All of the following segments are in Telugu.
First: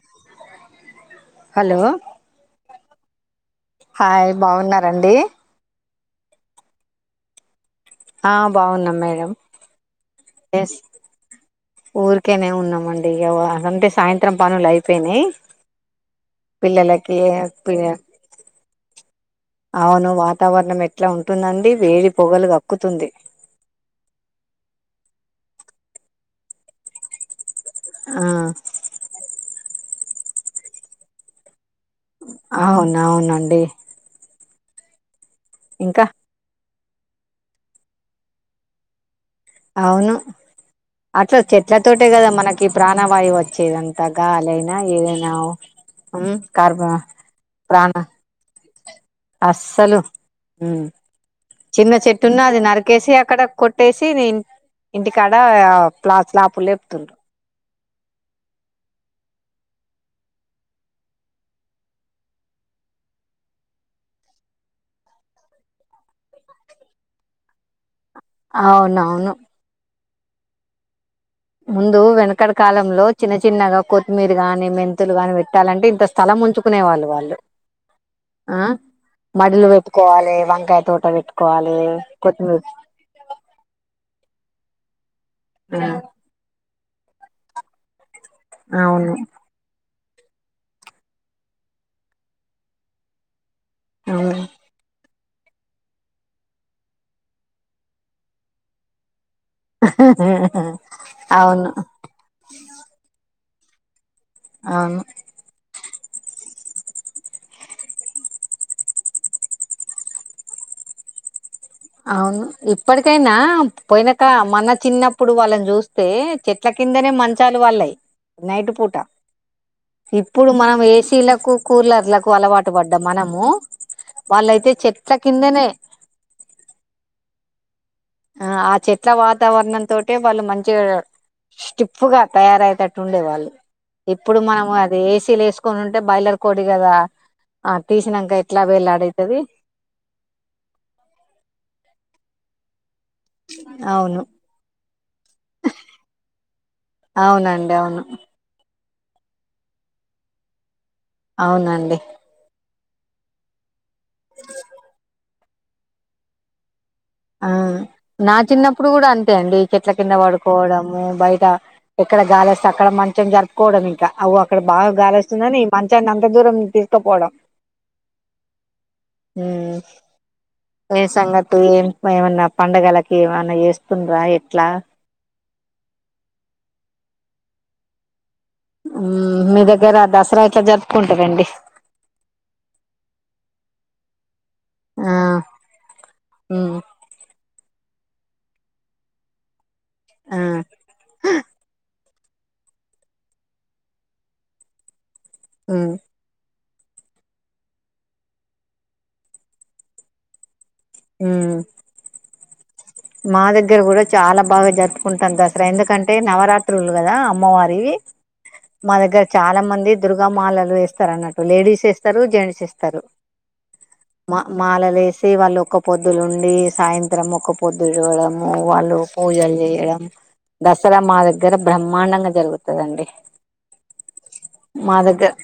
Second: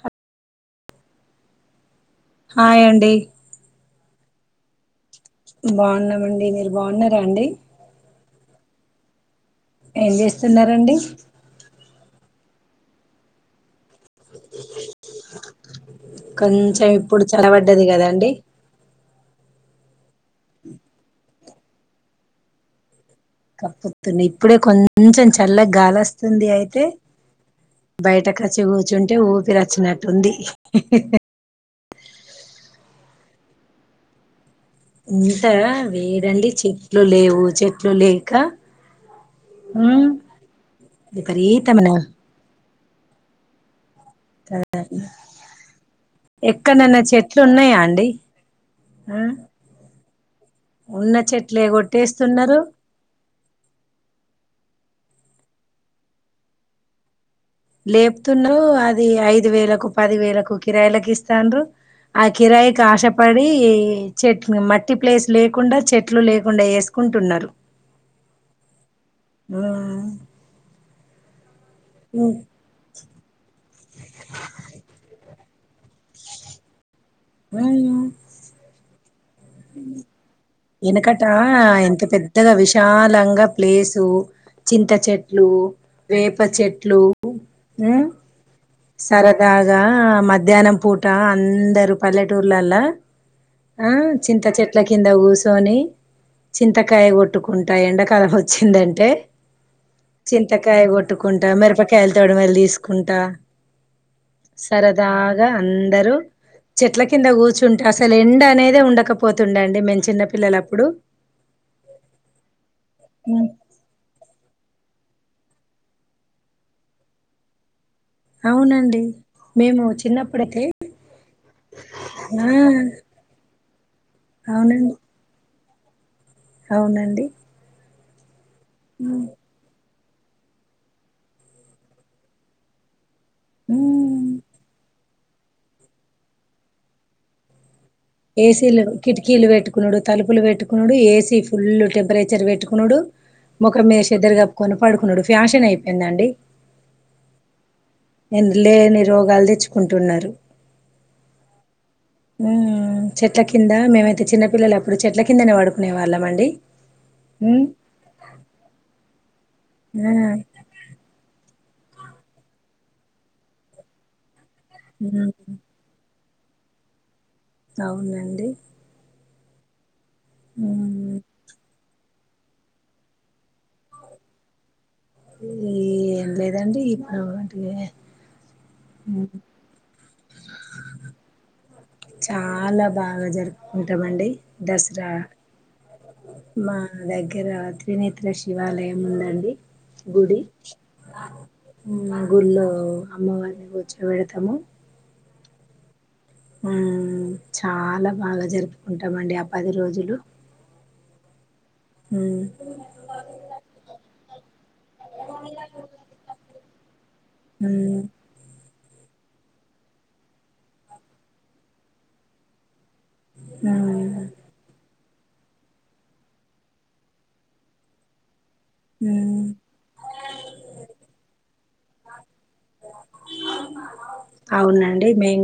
హ హలో హాయ్ అండి హాయ్ బాగున్నారంండి బాగున్నామండి మీరు బాగున్నారా అండి ఆ బాగున్నాం మేడం ఏం చేస్తున్నారంండి ఓేనే ఉన్నామండి ఇక అ అంటే సాయంత్రం పనులు అయిపోయినాయి కొంచెం పిల్లలకి ఇప్పుడు చలబడ్డది కదా అండి అవును వాతావరణం ఎట్లా ఉంటుందండి వేడి పొగలు కక్కుతుంది కప్పుతుని ఇప్పుడే కొంచెం చల్లకు గాలి వస్తుంది అయితే ఆ బయటక వచ్చి కూర్చుంటే ఊపిరి వచ్చినట్టు ఉంది అవున అవునండి ఇంకా ఇంకా వేడండి చె చెట్లు లేవు చెట్లు లేక ఉమ్ అవును అట్లా చెట్ల విపరీతమైన తోటే కదా మనకు ప్రాణవాయు వచ్చేదంతే తగాాలయినా ఏదైనా కార్ ఎక్కడన్నా చెట్లు ఉన్నాయా ప్రాణ అండి ఆ అస్సలు ఉన్న చెట్లే చిన్న చెట్టున్న అది కొట్టేస్తున్నారు నరికేసి అక్కడ కొట్టేసి నేను ఇంటికాడ ప్లాస్లాపు లేపుతుండ్ర లేపుతున్నారు అది ఐదు వేలకు పది వేలకు కిరాయిలకు ఇస్తన్నారు ఆ కిరాయికి ఆశపడి చెట్ మట్టి ప్లేస్ లేకుండా చెట్లు లేకుండా వేసుకుంటున్నారు అవునవును ఉమ్ ముందు వెనకడ కాలంలో చిన్న చిన్నగా కొత్తిమీర గాని మెంతులు గాని పెట్టాలంటే ఇంత స్థలం ఉంచుకునే వాళ్ళు వాారుు ఉమ్ ఆ అలు పెప్పుకోవాలి వెనకట ఇంత పెద్దగా విశాలంగా ప్లేసు చింత చేేట్ లు వేప చెట్టు లు అవును సరదాగా ఆ మధ్యాహ్నం పూట అందరుూ పల్లెటూర్లలా ఆ అవును చింత చెట్ల కింద సోని చింతకాయ కొట్టుకుంటా ఎండాకాలం వచ్చిందంటే చింతకాయ కొట్టుకుంటా అవును మిరపకాయలు తోడ వెళ తీసుకుంటా అవును సరదగా అందరుూ చెట్ల కింద కూర్చుంటే అసలు ఎండ అనేదే ఉండకపోతుండండి మన్న చిన్న పిల్లలప్పుడు అవును ఇప్పటికైనా పోయినాక మన చిన్న ఇప్పుడు వాళ్ళని చూస్తే చెట్ల కిందనే మంచాలు వాళ్ళయి నైట్ పూట అవునండి మేము ఇప్పుడు చిన్నప్పుడైతే మనం ఏసీలకు కూలర్లకు ఆ అలవాటు పడ్డాం మనము వాళ్ళైతే అవునండి చెట్ల కిందనే అవునండి ఆ ఆ చెట్ల వాతావరణంంతో అంటే వాళ్ళు మంచిగా స్టిప్ గా తయారయటట్టు డే వాళ్ళు ఉమ్. ఇప్పుడు మనం అది చీల్ వేసుకని ఉంటే బైలర్ కోడి కదా తీసినాక ఎట్లా ఏసీలు వేలాడైతది కిటికీలు పెట్టుకున్నాడు తలుపులు పెట్టుకున్నాడు ఏసీ ఫుల్ టెంపరేచర్ పెట్టు ట్కుోడు ముఖం మీద అవును శద్దరు కప్పుకొని పడుకున్నాడు ఫ్యాషన్ అయిపోయిందండి అవునండి అవును లేని రోగాలు తెచ్చుకుంటున్నారు అవునండి హ్మ్ చెట్ల కింద మేమైతే చిన్నపిల్లలు అప్పుడు చెట్ల కిందనే వాడుకునే వాళ్ళం అండి ఆ హ్మ్ నా చిన్నప్పుడు కూడా అంతే అంతే అండి కట్ల ఆ కింద పడుకోవడము బయట ఎక్కడ గాలిస్తే అక్కడ మంచం జరుపుకోవడం ఇంకా అవ ఇక్కడ బాగాలి హ్మ్ వస్తుందని ఈ మంచాన్ని అంత ఎ దూరం తీస్త పోడ అవునండి హ ఏ హ్మ్ సంగతి ఏమన్నా పంండగలకి ఏమన్నా చేస్తుండ్రా ఎట్లా ఈ ఏం లేదండి ఇప్పుడుటిక మీ దగ్గర దసరా ఇట్లా జరుపుకుంటారంండి చాలా బాగా జరుపుకుంటామండి దసరా ఆ మా ఉమ్ వ్గరా తనేత్ర శివాలయం ఉందండి ఆ గుడి మా ఊళ్లో అమ్మవారిని కూర్చో పెడతాము ఆ ఉ చాలా బాగా జరుపుకుంటామండి ఆ పది రోజులు హ హూ మా దగ్గర కూడా చాలా బాగా జరుపుకుంటాను దసరా ఎందుకంటే నవరాత్రులు కదా అమ్మవారివి హ్మ్ మా దగ్గర చాలా మంది దుర్గామాలలు వేస్తారు అన్నట్టు లేడీస్ వేస్తారు జెంట్స్ వేస్ స్తారు మా మాలలే టే వాళ్ళు ఒక్క పొద్దులు ఉండి సాయంత్రం ఒక పొద్దు చూడడం వాళ్ళు పూజలు చేయడం దసరా మా దగ్గర బ్రహ్మాండంగా జరుగుతుందండి మా అవునండి దగ్గర మేము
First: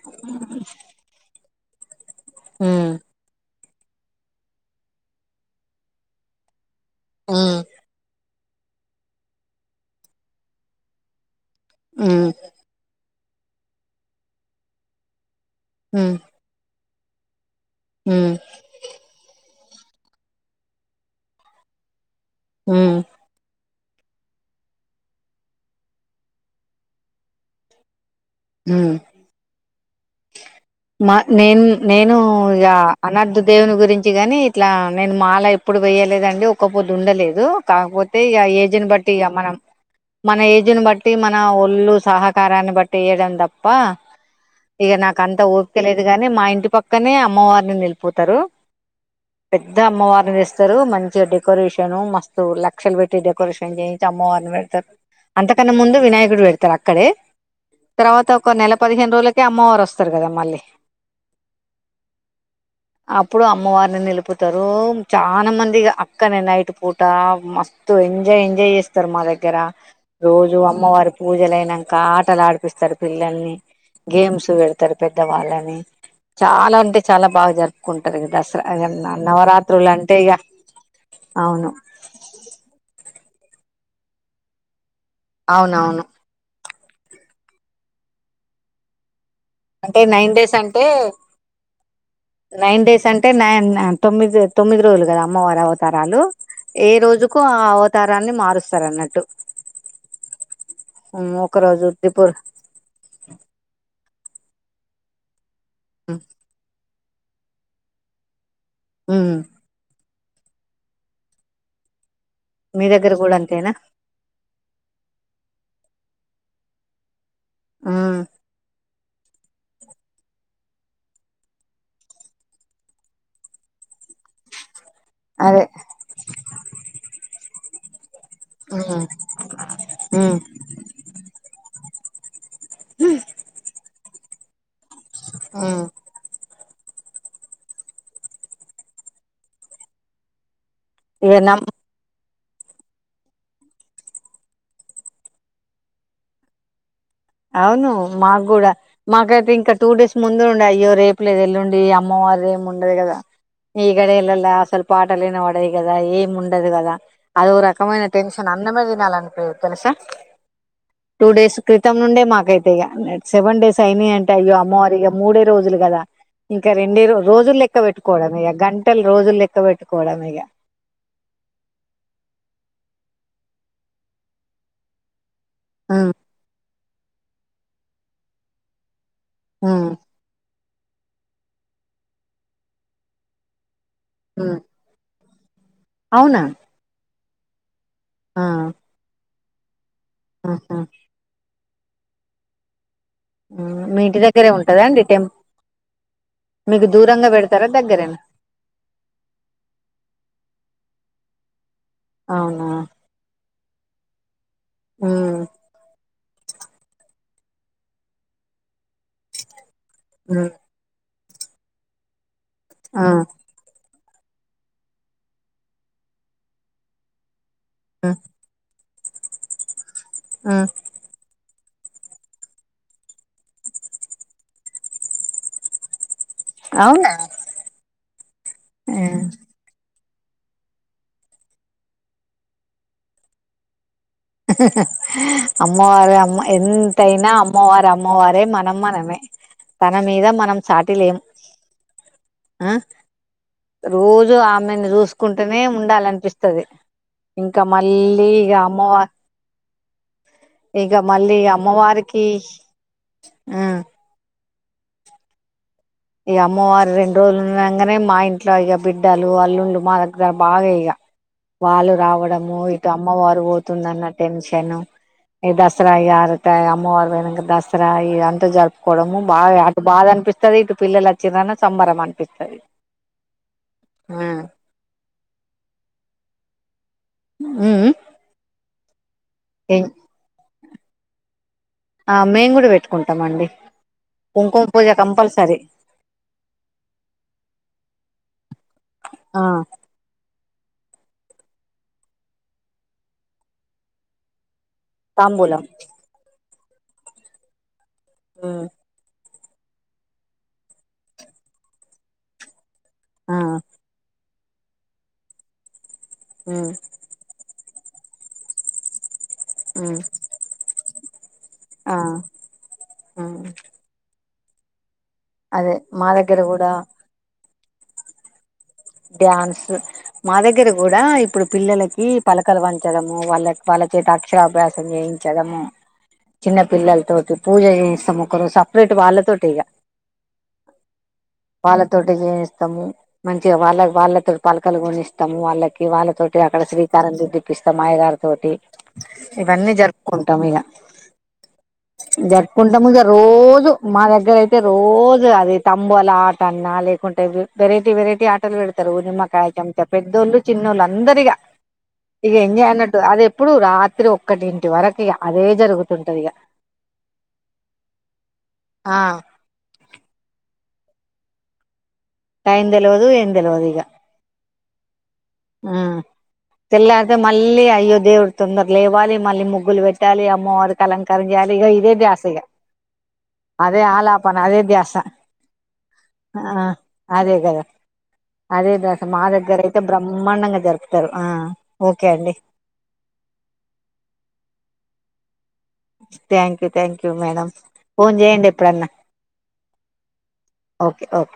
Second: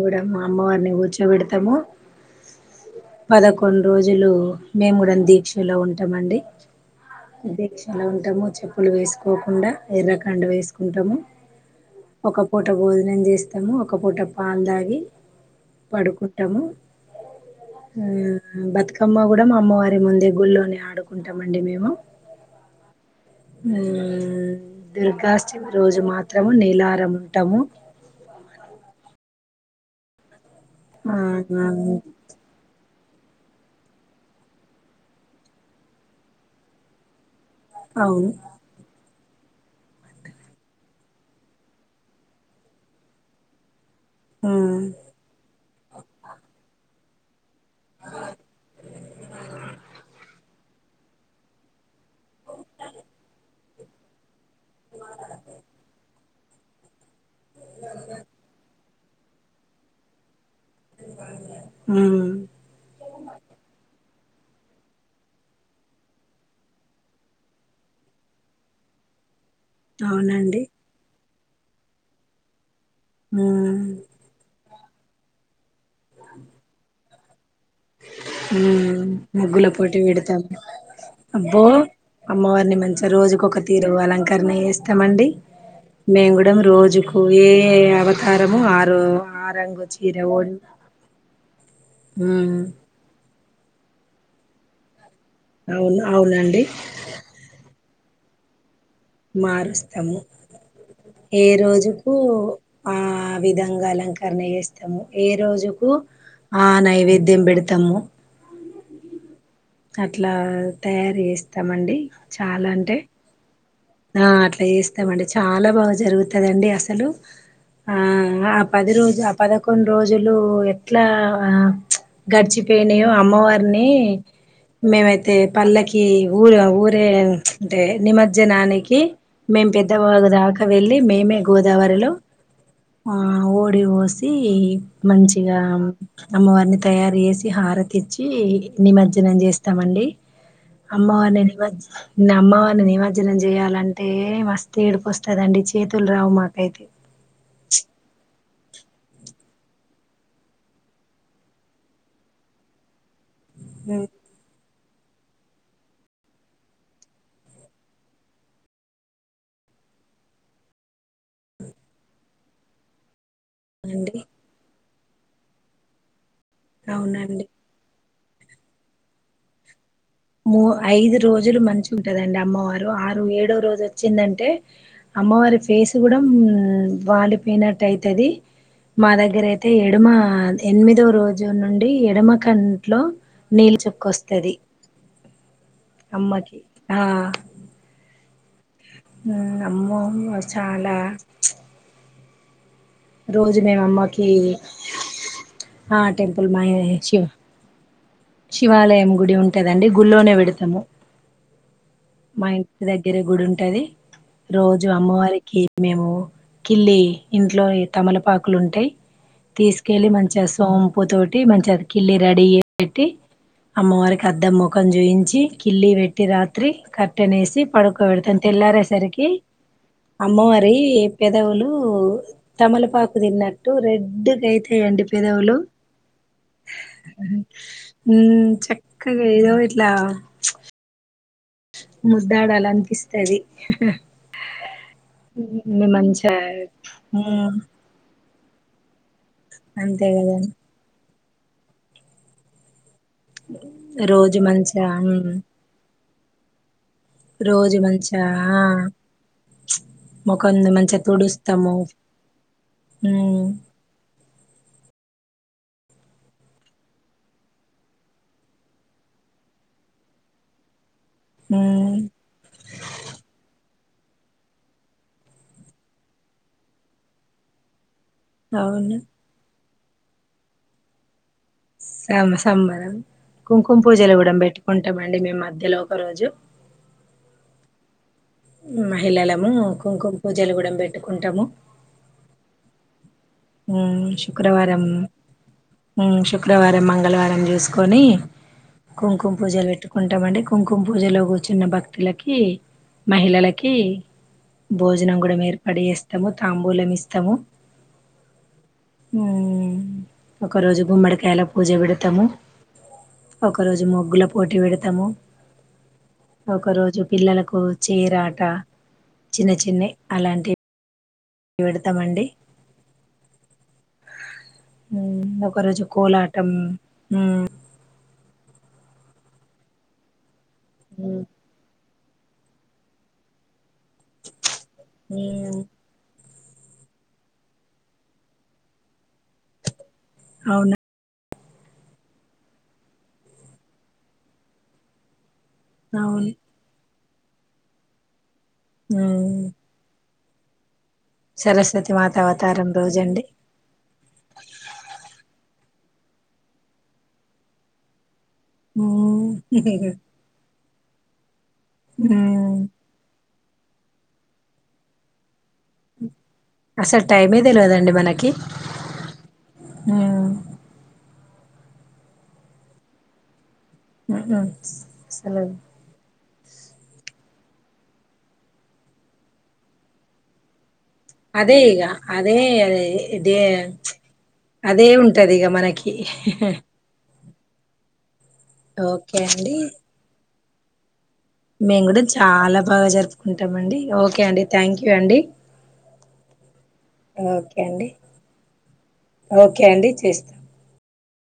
ఉమ్ పదకు కొన్ని రోజులు మేము కూడా దీక్షలో ఉంటామండి ఉమ్ డీఎస్ఉంటా ము చెప్పులు వేసుకోకుండా ఎర్రకాండ వేసుకుంటాము ఉమ్ ఒక పూట భోజనం చేసి స్తాం ఒక పూట పాలు దాగి ఉమ్ పడుకుంటాము హుమ్ బతుకమ్మ కూడా మా అమ్మ వారి ముందే గుడిలోనే ఆడుకుంటామండి మేము హుమ్ ఉమ్ దుర్గాష్టమి రోజు మాత్రము నీలారం ఉంటాము అ ఉమ్ మా నేన్ నేను ఇగా అనర్థ దేవుని గురించి గాని ఇట్లా నేను మాల ఎప్పుడు వయలేదండి ఒ పొద్దు ఉండలేదు కాకపోతే అవును ఇగ ఏజెన్ బట్ టి మనం మన ఏజ్ని బట్టి మన ఒళ్ళు సహకారాన్ని బట్టి వేయడం తప్ప ఆ ఇక నాకు అంత ఓపిక లేదు గాని మా ఇంటి పక్ క్కనే అమ్మవారిని నిలిిపోతారు పెద్ద అమ్మవారిని తెస్తారు మంచి డెకరేషన్ మస్తు లక్షలు పెట్టి డెకరేషన్ చేయించి అమ్మవారిని పెడ్ త్త అంతకన్నా ముందు వినాయకుడు పెడ్ తారు అక్కడే తర్వాత ఒక నెల పది హేను రోజు లక్ కి అమ్మవారు వస్తారు కదా మళ్ళీ ఉమ్ అప్పుడు అమ్మవారిని నిలుప్ తిప్పుతారు చాలా మంది అక్కనే నైట్ పూట మస్తు ఎంజాయ్ ఎంజాయ్ చేస్తారు మా దగ్ దగ్గర రోజు అవునండి అమ్మవారి పూజలుయినాక ఆటలు ఆడిపిస్తరు ఊ కూసోపెడతారు పెద్దవాళ్ళని చాలా అంటే చాలా బాగా జర్ ఊ ముగ్గుల పోటీ అంటే ఇక పెడతాము అబ్బో అవును అమ్మవారిని మంచిగా రోజు కొక తీరు అలంకణ వేస్త స్తమండి అవునవును మేము కూడమ్ రోజు జుకు ఏ అవతారము ఆరో అంటే నైన్ డేస్ అంటే ఉమ్ నైన్ డేస్ అంటే నైన్ నా తొమ్మిది తొమ్మిది రోజులు కదా అమ్మవారి అవును అవతారలు అవునండి ఏ రోజుకు ఆ అవత తారాన్ని మారుస్త మారుస్తాము ఉమ్, ఏ ఒక రోజు రోజుకు త్రిపుర్ ఆ విధంగా అలంకరణ చేస్త్ తము ఏ రోజు ఆ నైవేద్య ద్యం పెడతము ఉ అట్లా తయారు చేస్తామండి చాలా మీ అంటే దగ్గర కూడా అంతేనా ఆ అట్లా చేస్తమండి చాలా బాగా జరుగుతదండి అసలు ఆ ఉమ్, ఇంగ అప్ పది రోజు ఆ పదకొండు రోజులు ఎట్లా ఆ చ్ గడిచిపోయినాయో అమ్మవారిని మేమైతే అదే పల్లకి ఊరే ఊరే అంటే నిమజ్జనాని ఉమ్, కి మేం పెద్ద బాగు ఉమ్, దాకా వెళ్ళి మేమే గోదావరిలో ఆ ఓడిఓస్ దీ మంచిగా ఉమ్. అమ్మవారిని తయారు చేసి హారతిచ్చి నిమజ్జనం చేస్తామండి ఇక అమ్మవారిని నమ్ నిమజ్ నమ్మవారిని నిమజ్జనం చేయాలా అంటే మస్త ఏడిపో వస్తదండి చేతులు రావు మాకైతే అవును మాకు కూడా మాకైతే ఇంకా టూ డేస్ ముందు ఉండడి అయ్యో రేపు లేదు ఎల్లుండి అమ్మవారు ఏమి ఉండదు కదా ఈగడలలా స్వల్ప పాటలునా పడవి కదా ఏం ఉండదు కదా అద ఒక రకమైన టెన్షన్ అందమే తినాలనిప తెలుసా టూ డేస్ క మత్తం నుండే మాకైతే ఇ సెవెన్ డేస్ అయి అవునండి అంట అ్యో అమ్మవారిగా మూడే రోజులు కదా ఇంకా రెండే అవునండి రోజులులెక్క పెట్టు వ గంటలు రోజులు లక్క పెట్టు మూ ఐదు రోజులు మంచి ఉంటదండి అమ్మవారు ను ఏడో రోజు వచ్చిందంటే అమ్మవారి ఫేస్ ఉమ్, కూడా ఉహ్ వాళిపోయినట్టు అయితది మా దగ్గర అయితే ఉమ్, ఎడుమా హా ఎనిమిదో రోజు నుండి ఎడమ కంట్లో నీళ్ళ చొప్పు కోస్తాది ఉమ్. అవునా అమ్మాకి ఆ ఆ ఉహ్ ఆమ్మో మ ఆహా. చాలా రోజు ఆ, మీ ఇంటి మేముమ్మకి దగ్గరే ఉంటదా అండి టెం ఆ టెంపుల్ మా మీకు శివ దూరంగా పెడతారా దగ్గరేనా శివాలయం గుడి ఉంటదండి గుోనే పెడతాము మా అవునా ఇంటి దగ్గరే గుడి ఉంటది రోజు ఉమ్, అమ్మవారికి మేము కిల్లి ఇంట్లో తమలపాకులు ఉంటాయి తీసుకెళ్ళి ఉమ్, మంచిసోంపుతో మంచి కిల్లి రెడీ ఆ, కట్టి అమ్మ వారికి కద్ద ముఖం చూయించి కిల్లి పెట్టి రాత్రి కట్టెనేేసి ఉమ్, పడుకోబెడుతది తెలరిసరికి ఓకే ఉమ్. అమ్మవరి ఏ పేదవులు తమలపాకు తిన్నట్టు రెడ్గా అయితాయిడి పెదవులు అవునా ఉహ్ ఉమ్. చక్కగా ఏదో ఇట్లా ముద్దాడాల అనిపిస్తాది అహుహ్ అమ్మవారు అమ్మా ఎంతైనా ఉమ్ అమ్మవారు అమ్మవారే అదే మనమ్మననేే తన అంతే మీద కదండి మనం చాటిలేం ఆ రోజు మంచిగా ఆమెను ఉమ్ చూసుకుంటూనే ఉండాలంట పిస్తది ఇంకా రోజు మంచిగా మళ్ళీ ఆ అమ్మవ ముఖం ఇక మంచిగా మళ్ళీ తుడుస్తాము అమ్మవారికి ఉమ్ ఆహ్ ఈక అమ్మవారి రెండు రోజులు ఉన్నాగానే మా ఇంట్లో ఇక బిడ్డలు అల్లుంళలు మా దగ్గర బాగా ఇక వాళ్ళు ఉమ్ రావడము ఇటు అమ్మవారు పోతుద్దన్న టెన్షన్ దసరా అమ్మవారు పోక దసరా ఇదంతా అవును జరుపుకోవడము బాగా బాగా అనిపిస్తుది ఇటు పిల్లలు వచ్చరా అన్నట్టు సం సంబరం కుంకుమ పూజలు ఆ కూడా పెట్టుకుంటామండి మే మధ్యలో ఒక రోజు ముఉమ్ ఉమ్ పిల్లలం కుంకుమ పూజలు కూడా పెట్డుకుంటాము ఆ మేమ్ కూడా పెట్టుకుంటు ఉమ్ శుక్రవారం కంపల్సరీ ఉమ్ శుక్రవారం మంగళవారం చూసుకొని కుంకుమ ఆ పూజలు పెట్టుకుంటామండి కుంకుమ పూజలో కూర్చున్న భక్తులకి మహిళలకి భోజనం కూడా తాంబూలం ఏర్పాటు చేస్తాము తాంబూలం ఇస్తాము ఆ ఉమ్ ఒక రోజు గుమ్మడికాయల పూజ పెడతాము ఒక రోజు ముగ్గుల పోటీ పెడతాము ఒక రోజు పిల్లలకు చేరాట చిన్న చిన్నయి అలాంటివి ఆ పెడతామండి ఉమ్ ఉమ్ ఒక రోజు కోలాటం కూడా ఉమ్ డ్యాన్స్ మా దగ్గిర కూడా ఇప్పుడు పిల్లలకి ఈ పలకలు వంచడము వాళ్ళ వాళ్ళ చేత అక్షరాభ్యాసం మ్మ్. చేయించడము చిన్న పిల్లలతోటి పూజ జేస్తాం ఒకరు సపరేట్ వాళ్ళతోటి ఇగ అవును వాళ్ళతోటి జేస్తాము మంచి వాళ్ళ వాళ్ళతో పలకలు కొనిస్తాం ము వాళ్ళకి అవును వాళ్ళతోటి అక్కడ శ్రీ [unintelligible] తోటి మ్మ్. ఇవన్నీ జరుపు కొంటాం ఇగ సరస్వతి మాత అవతారం జరుపుకుంటా మిగ రోజండి రోజు మా దగ్గర అయితే రోజు అదిై తంబుల ఆట అన్నా లేకుంటే వెరైటీ వెరైటీ ఆట వెడతారు నిమకాయ చెంచా మ్మ్. పెద్దళ్లు చిన్నోళ్లు అందరిగా ఇగ ఉమ్ ఎంజాయ్ అన్నట్టు అదే ఇప్పుడు రాత్రి ఒక్కటింటి వరకి అదే జరుగుతుంటది ఇక అసలు టైమే తెలివదండి మనకి ఆ టైంద దెల్వదు ఏంద దెల్వదు ఇగ ఊ ఆ తెల్లారితే మళ్ళీ అయ్యో దేవుడి తొందరు లేవాలి మళ్ళీ ముగ్గులు బెట్టాలి అమ్మవారికి అలంకారం చేయాలి అదే ఇక ఇగ ఇదే ధ్యాస ఇక అదేే అదే ఆలాపన అదే ధ్యాస ఉంటది ఇక మనకి ఆ, అదే గదా అదేదాస ఓకే మా అండి దగ్గర అయితే బ్ర మాండంగా జర మేము గూడా చాలా బాగా జరుపుకుంటామండి ఓకే అండి థ్యాంక్ యూ అండి thank you thank you madam okay అండి ఫోన్ జేయండి ఎప్పుడన్నా ఓకే అండి చేస్తా ఓకే ఓకే